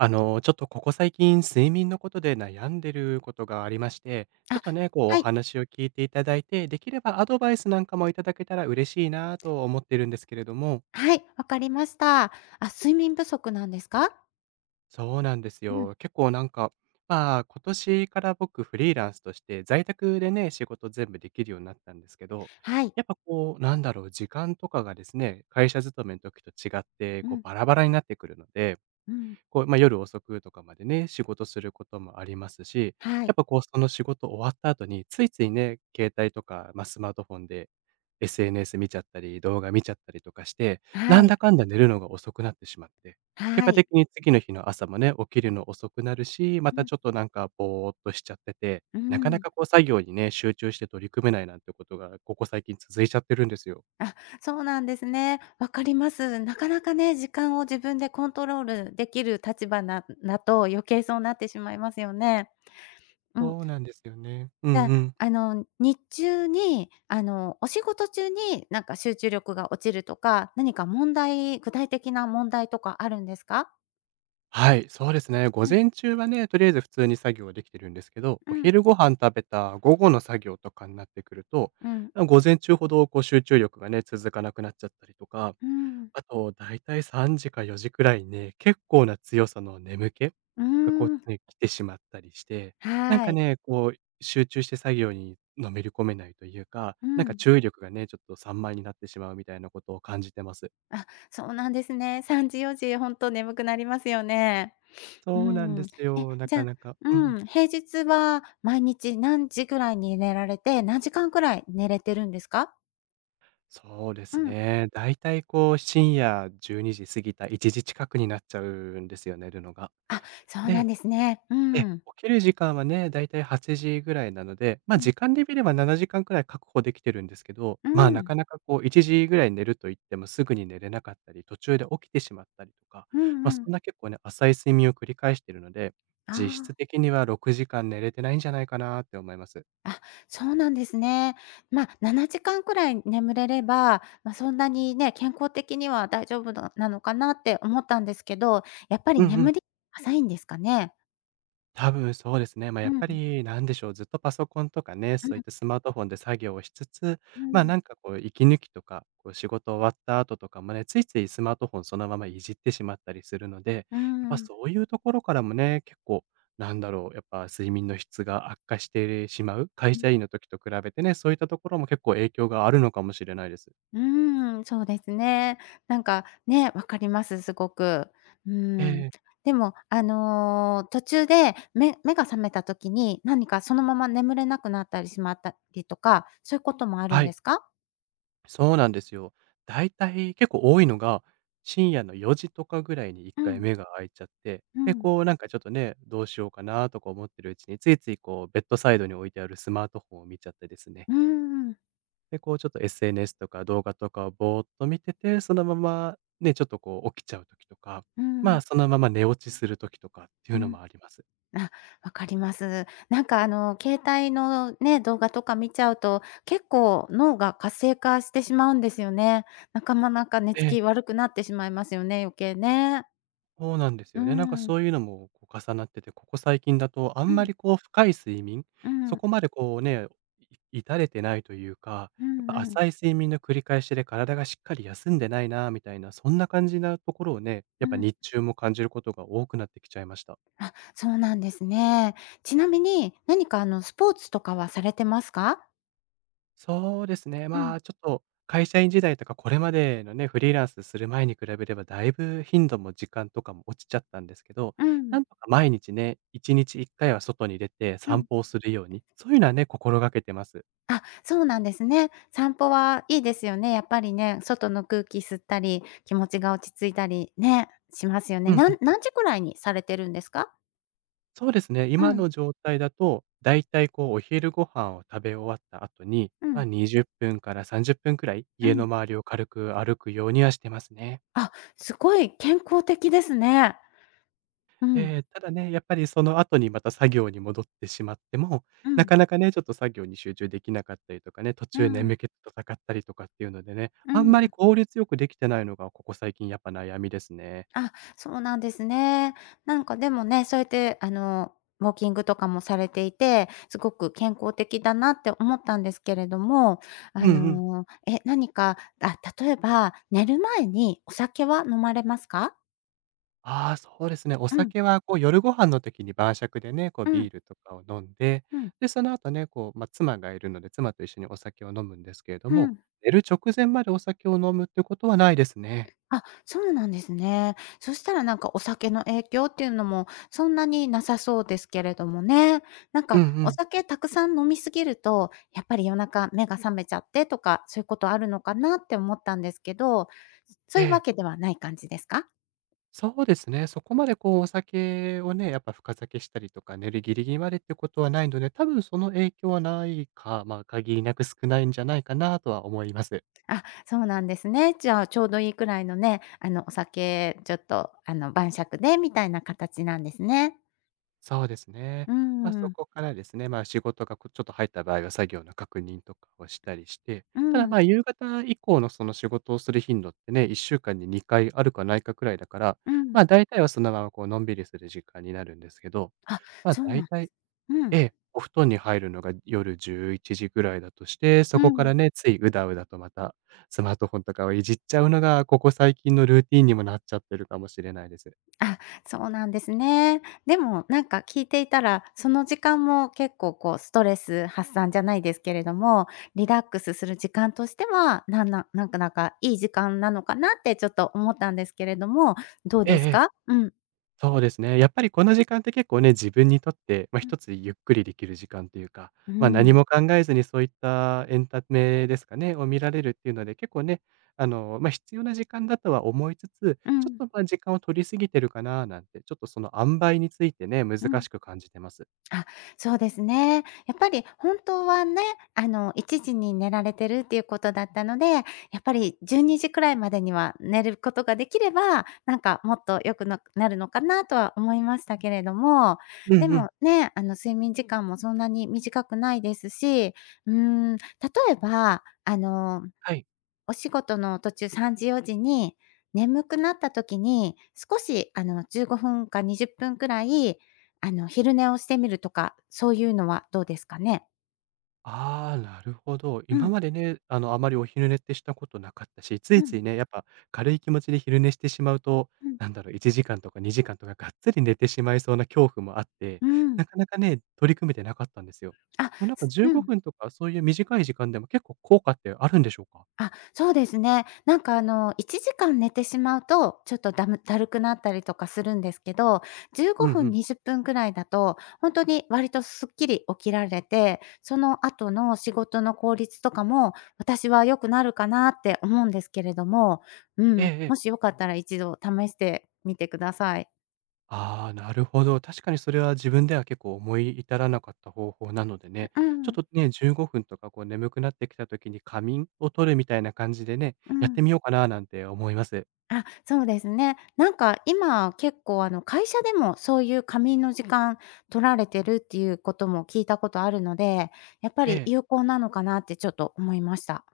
ちょっとここ最近、睡眠のことで悩んでることがありまして、ちょっあ、とね、こうおはい、話を聞いていただいて、できればアドバイスなんかもいただけたら嬉しいなと思ってるんですけれども、はい、わかりました。あ、睡眠不足なんですか？そうなんですうん、よ。結構なんか、まあ、今年から僕フリーランスとして在宅でね、仕事全部できるようになったんですけど、はい、やっぱこう、時間とかがですね、会社勤めの時と違って、うこうん、バラバラになってくるので、うん、こう、まあ、夜遅くとかまでね、仕事することもありますし、はやっい、ぱこう、その仕事終わった後に、ついついね、携帯とか、まあ、スマートフォンで SNS 見ちゃったり、動画見ちゃったりとかして、はなんい、だかんだ寝るのが遅くなってしまって、結は果い、的に次の日の朝もね、起きるの遅くなるし、まうたん、ちょっとなんかぼーっとしちゃってて、うなかなん。かこう作業にね、集中して取り組めないなんてことが、ここ最近続いちゃってるんですよ。あ、そうなんですね。わかります。なかなかね、時間を自分でコントロールできる立場なだと余計そうなってしまいますよね。うん。そうなんですよね。うんじゃあ、うん。日中に、お仕事中になんか集中力が落ちるとか、何か問題具体的な問題とかあるんですか？はい、そうですね。午うん、前中はね、とりあえず普通に作業はできてるんですけど、うおん、昼ご飯食べた午後の作業とかになってくると、うん。午前中ほどこう集中力がね、続かなくなっちゃったりとか、うん。あと、だいたい3時か4時くらいにね、結構な強さの眠気うーがこん。う、ね、来てしまったりして、なんはかい。ね、こう、集中して作業にのめり込めないというか、うなんかん。注意力がね、ちょっと散漫になってしまうみたいなことを感じてます。あ、そうなんですね。3時4時、ほんと眠くなりますよね。うそうなんでん。すよ、なじゃかあ、なか。ううんうん。ん、平日は毎日何時ぐらいに寝られて、何時間くらい寝れてるんですか？そうでうすん。ね。だいたいこう、深夜12時過ぎた1時近くになっちゃうんですよね、寝るのが。あ、そうなんで、ですね。う起ん。きる時間はね、だいたい8時ぐらいなので、うん。時間で見れば7時間くらい確保できてるんですけど、うまあ、なん。かなかこう1時ぐらい寝ると言ってもすぐに寝れなかったり、途中で起きてしまったりとか、うんま、うそん。んな結構ね、浅い睡眠を繰り返しているので、あ実質あ。的には6時間寝れてないんじゃないかなって思います。あ、そうなんですね。まあ、7時間くらい眠れれば、まあ、そんなにね、健康的には大丈夫ななのかなって思ったんですけど、やっぱりうんうん。眠り浅いんですかね？多分そうですね。うやっん、ぱうりなんでしょう、ずっとパソコンとかね、そういったん、スマートフォンで作業をしつつ、うま、ん、なんかこう息抜きとか、こう仕事終わった後とかもね、ついついスマートフォンそのままいじってしまったりするので、やっうぱん、そういうところからもね、結構やっぱ睡眠の質が悪化してしまう、会うん、社員の時と比べてね、そういったところも結構影響があるのかもしれないです。そうですね。なんか、ね、わかります、すごく。うえん。え、でも、途中で目が覚めた時に、何かそのまま眠れなくなったりしまったりとか、そういうこともあるはんでい。すか？そうなんですよ。だいたい結構多いのが、深夜の4時とかぐらいに一う回ん、目が開いちゃって、うで、ん。こうなんかちょっとね、どうしようかなとか思ってるうちに、ついついこうベッドサイドに置いてあるスマートフォンを見ちゃってですね。うーん、で、こうちょっと SNS とか動画とかをぼーっと見てて、そのままね、ちょっとこう起きちゃう時とか、うまあん、そのまま寝落ちする時とかっていううのん。もあります。あ、わかります。なんか携帯のね、動画とか見ちゃうと、結構脳が活性化してしまうんですよね。なかまなか寝つき悪くなってしまいますよね、余計ね。そうなんですうよね。なんかん、そういうのもこう重なってて、ここ最近だとあうんまん、りこう深い睡眠、うそん、こまでこうね、至れてないというか、うやっんぱうん、浅い睡眠の繰り返しで体がしっかり休んでないなみたいな、そんな感じなところをね、やっうぱん。日中も感じることが多くなってきちゃいました。そうなんですね。ちなみに、何かスポーツとかはされてますか？そうですね。うまん、あ、ちょっと会社員時代とか、これまでのね、フリーランスする前に比べれば、だいぶ頻度も時間とかも落ちちゃったんですけど、うなん、んとか毎日ね、1日1回は外に出てう散ん。歩をするように、そういうのはね、心がけてます。あ、そうなんですね。散歩はいいですよね、やっぱりね。外の空気吸ったり、気持ちが落ち着いたりね、しますようね。んうなん。ん何時くらいにされてるんですか？そうですね、う今ん、の状態だと、だいたいこう、お昼ご飯を食べ終わった後に、うまあ、ん、20分から30分くらい、う家のん。周りを軽く歩くようにはしてますね。あ、すごい健康的ですね。うん、ええ、ただね、やっぱりその後にまた作業に戻ってしまっても、うなん、かなかね、ちょっと作業に集中できなかったりとかね、途う中ん、眠気と戦ったりとかっていうのでね、うあんまりん。効率よくできてないのがここ最近やっぱ悩みですね。あ、そうなんですね。なんかでもね、そうやって、ウォーキングとかもされていて、すごく健康的だなって思ったんですけれども、あうんうん。の、え、何か、あ、例えば、寝る前にお酒は飲まれますか？ああ、そうですね。おうん、酒はこう夜ご飯の時に晩酌でね、こううビん、ールとかを飲んで、うん、で、その後ね、こう、まあ、妻がいるので、妻と一緒にお酒を飲むんですけれどうも、ん。寝る直前までお酒を飲むってことはないですね。あ、そうなんですね。そしたらなんかお酒の影響っていうのもそんなになさそうですけれどもね。なんうんかうおん。酒たくさん飲みすぎると、やっぱり夜中目が覚めちゃってとか、そういうことあるのかなって思ったんですけど、そえういうわけえ。ではない感じですか？そうですね。そこまでこうお酒をね、やっぱ深酒したりとか、寝るギリギリまでってことはないので、多分その影響はないか、まあ、限りなく少ないんじゃないかなとは思います。あ、そうなんですね。じゃあちょうどいいくらいのね、お酒ちょっと、晩酌でみたいな形なんですね。そうですね。うーまあ、そん。こからですね、まあ、仕事がこうちょっと入った場合は作業の確認とかをしたりして、うただん、まあ、夕方以降のその仕事をする頻度ってね、1週間に2回あるかないかくらいだから、うん。まあ、大体はそのままこうのんびりする時間になるんですけど、あ、まあ、そうな大んで体す。うえん、え、お布団に入るのが夜11時ぐらいだとして、うそこかん。らね、ついうだうだとまたスマートフォンとかをいじっちゃうのが、ここ最近のルーティンにもなっちゃってるかもしれないです。あ、そうなんですね。でも、なんか聞いていたら、その時間も結構こうストレス発散じゃないですけれども、リラックスする時間としては、なんかいい時間なのかなってちょっと思ったんですけれども、どうえええですえ、か？うん。そうですね。やっぱりこの時間って結構ね、自分にとって、まあ、うん。一つゆっくりできる時間というか、うまあ、何ん。も考えずにそういったエンタメですかね、を見られるっていうので、結構ね、まあ、必要な時間だとは思いつつ、うちょん。っと、ま、時間を取りすぎてるかななんて、ちょっとその塩梅についてね、難うん。しく感じてます。あ、そうですね。やっぱり本当はね、1時に寝られてるっていうことだったので、やっぱり12時くらいまでには寝ることができれば、なんかもっと良くななるのかなとは思いましたけれども、うでんうもん。ね、睡眠時間もそんなに短くないですし、例えば、はい。お仕事の途中3時4時に、眠くなった時に、少し15分か20分くらい、昼寝をしてみるとか、そういうのはどうですかね？ああ、なるほど。う今ん、までね、あまりお昼寝ってしたことなかったし、つういつん、いね、やっぱ軽い気持ちで昼寝してしまうと、うん、1時間とか2時間とかがっつり寝てしまいそうな恐怖もあって、うなん。かなかね、取り組めてなかったんですよ。あ、こうなんかす15うん。分とかそういう短い時間でも結構効果ってあるんでしょうか？あ、そうですね。なんか1時間寝てしまうと、ちょっとだるくなったりとかするんですけど、15うんう分、ん。20分くらいだと、ほんとに割とすっきり起きられて、その後の仕事の効率とかも、私は良くなるかなって思うんですけれども、うええん、えもえ。しよかったら一度試してみてください。ああ、なるほど。確かにそれは自分では結構思い至らなかった方法なのでね、ううちょっん、とね、15分とかこう眠くなってきた時に仮眠を取るみたいな感じでね、うやっん。てみようかななんて思います。あ、そうですね。なんか今結構会社でもそういう仮眠の時間取られてるっていうことも聞いたことあるので、やっぱえりえ。有効なのかなってちょっと思いました。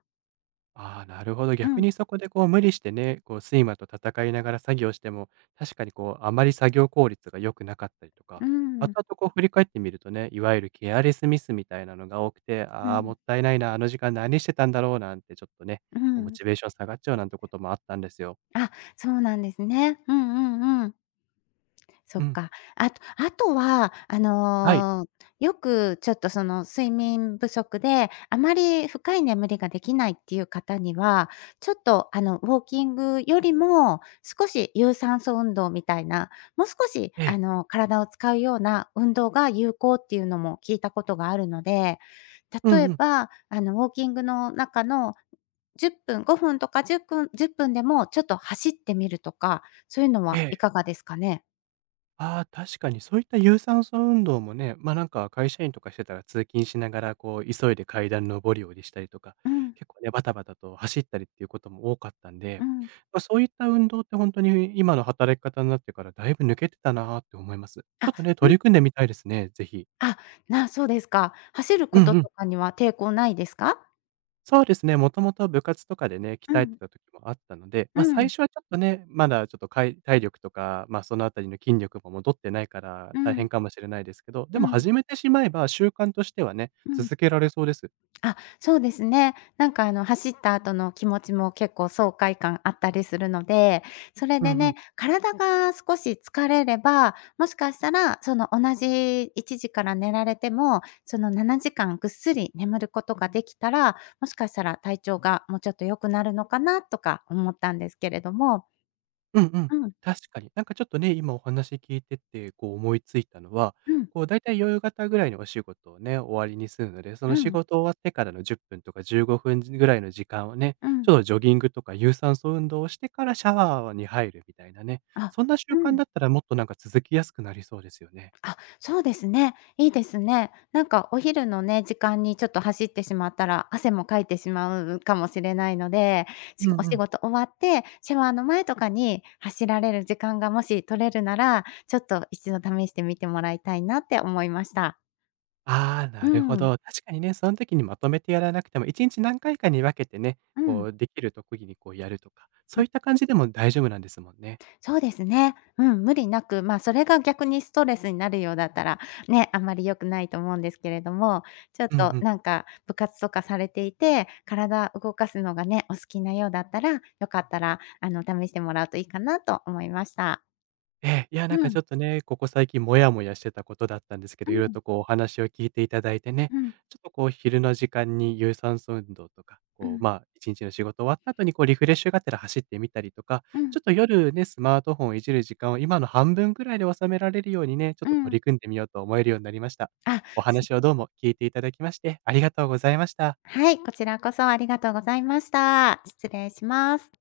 ああ、なるほど。う逆ん、にそこでこう無理してね、こう睡魔と戦いながら作業しても、確かにこうあまり作業効率が良くなかったりとか、う後ん、々こう振り返ってみるとね、いわゆるケアレスミスみたいなのが多くて、うああ、もん、ったいないな、あの時間何してたんだろうなんてちょっとね、うこうモん。チベーション下がっちゃうなんてこともあったんですよ。あ、そうなんですね。うんうんうん。そうっん。か。あとは、はい。よくちょっとその睡眠不足で、あまり深い眠りができないっていう方には、ちょっとウォーキングよりも、少し有酸素運動みたいな、もう少しええ。体を使うような運動が有効っていうのも聞いたことがあるので、う例んえうん。ば、ウォーキングの中の10分、5分とか1分10分でもちょっと走ってみるとか、そういうのえはえ。いかがですかね？ああ、確かにそういった有酸素運動もね、ま、なんか会社員とかしてたら通勤しながら、こう急いで階段上り下りしたりとか、うん、結構ね、バタバタと走ったりっていうことも多かったんで、うん。まあ、そういった運動って本当に今の働き方になってからだいぶ抜けてたなーって思います。ちょあ、っとね、うん、取り組んでみたいですね、ぜひ。あ、そうですか。走るうこんとうん。とかには抵抗ないですか？そうですね、もともと部活とかでね、鍛うえてん、た時もあったので、うま、最ん、初はちょっとね、まだちょっと体力とか、ま、そのあたりの筋力も戻ってないから、う大ん、変かもしれないですけど、でうもん、始めてしまえば習慣としてはね、うん。続けられそうです。あ、そうですね。なんか走った後の気持ちも結構爽快感あったりするので、それうんうでね、ん。体が少し疲れれば、もしかしたらその同じ1時から寝られても、その7時間ぐっすり眠ることができたら、もしかしたら体調がもうちょっと良くなるのかなとか思ったんですけれども。うんうん。うん。確かに。なんかちょっとね、今お話聞いてて、こう思いついたのは、うん、こうだいたい夕方ぐらいにお仕事をね、終わりにするので、そうの仕ん、事終わってからの10分とか15分ぐらいの時間をね、うちん。ょっとジョギングとか有酸素運動をしてからシャワーに入るみたいなね、あ、そんな習う慣だん。ったらもっとなんか続きやすくなりそうですよね。あ、そうですね。いいですね。なんかお昼のね、時間にちょっと走ってしまったら、汗もかいてしまうかもしれないので、しうんおう仕ん。事終わって、シャワーの前とかに走られる時間がもし取れるなら、ちょっと一度試してみてもらいたいなって思いました。ああ、うなるん、ほうん、ど。確かにね、その時にまとめてやらなくても、1日何回かに分けてね、うこん。うできる特技にこうやるとか、そういった感じでも大丈夫なんですもんね。そうですね。うん、無理なく、それが逆にストレスになるようだったら、ね、あんまり良くないと思うんですけれども、ちょっうんうとん。なんか部活とかされていて、体動かすのがね、お好きなようだったら、よかったら試してもらうといいかなと思いました。ええ、いや、うなんかちん、ょっとね、ここ最近モヤモヤしてたことだったんですけど、う色々ん、とこうお話を聞いていただいてね、うん、ちょっとこう昼の時間に有酸素運動とか、うこん、う、まあ、一日の仕事終わった後にこうリフレッシュがてら走ってみたりとか、うちょん、っと夜ね、スマートフォンをいじる時間を今の半分ぐらいで収められるようにね、ちょっうと取ん。り組んでみようと思えるようになりました。あ、おす話をどうも聞いていただきまして、ありがとうございました。はい、こちらこそありがとうございました。失礼します。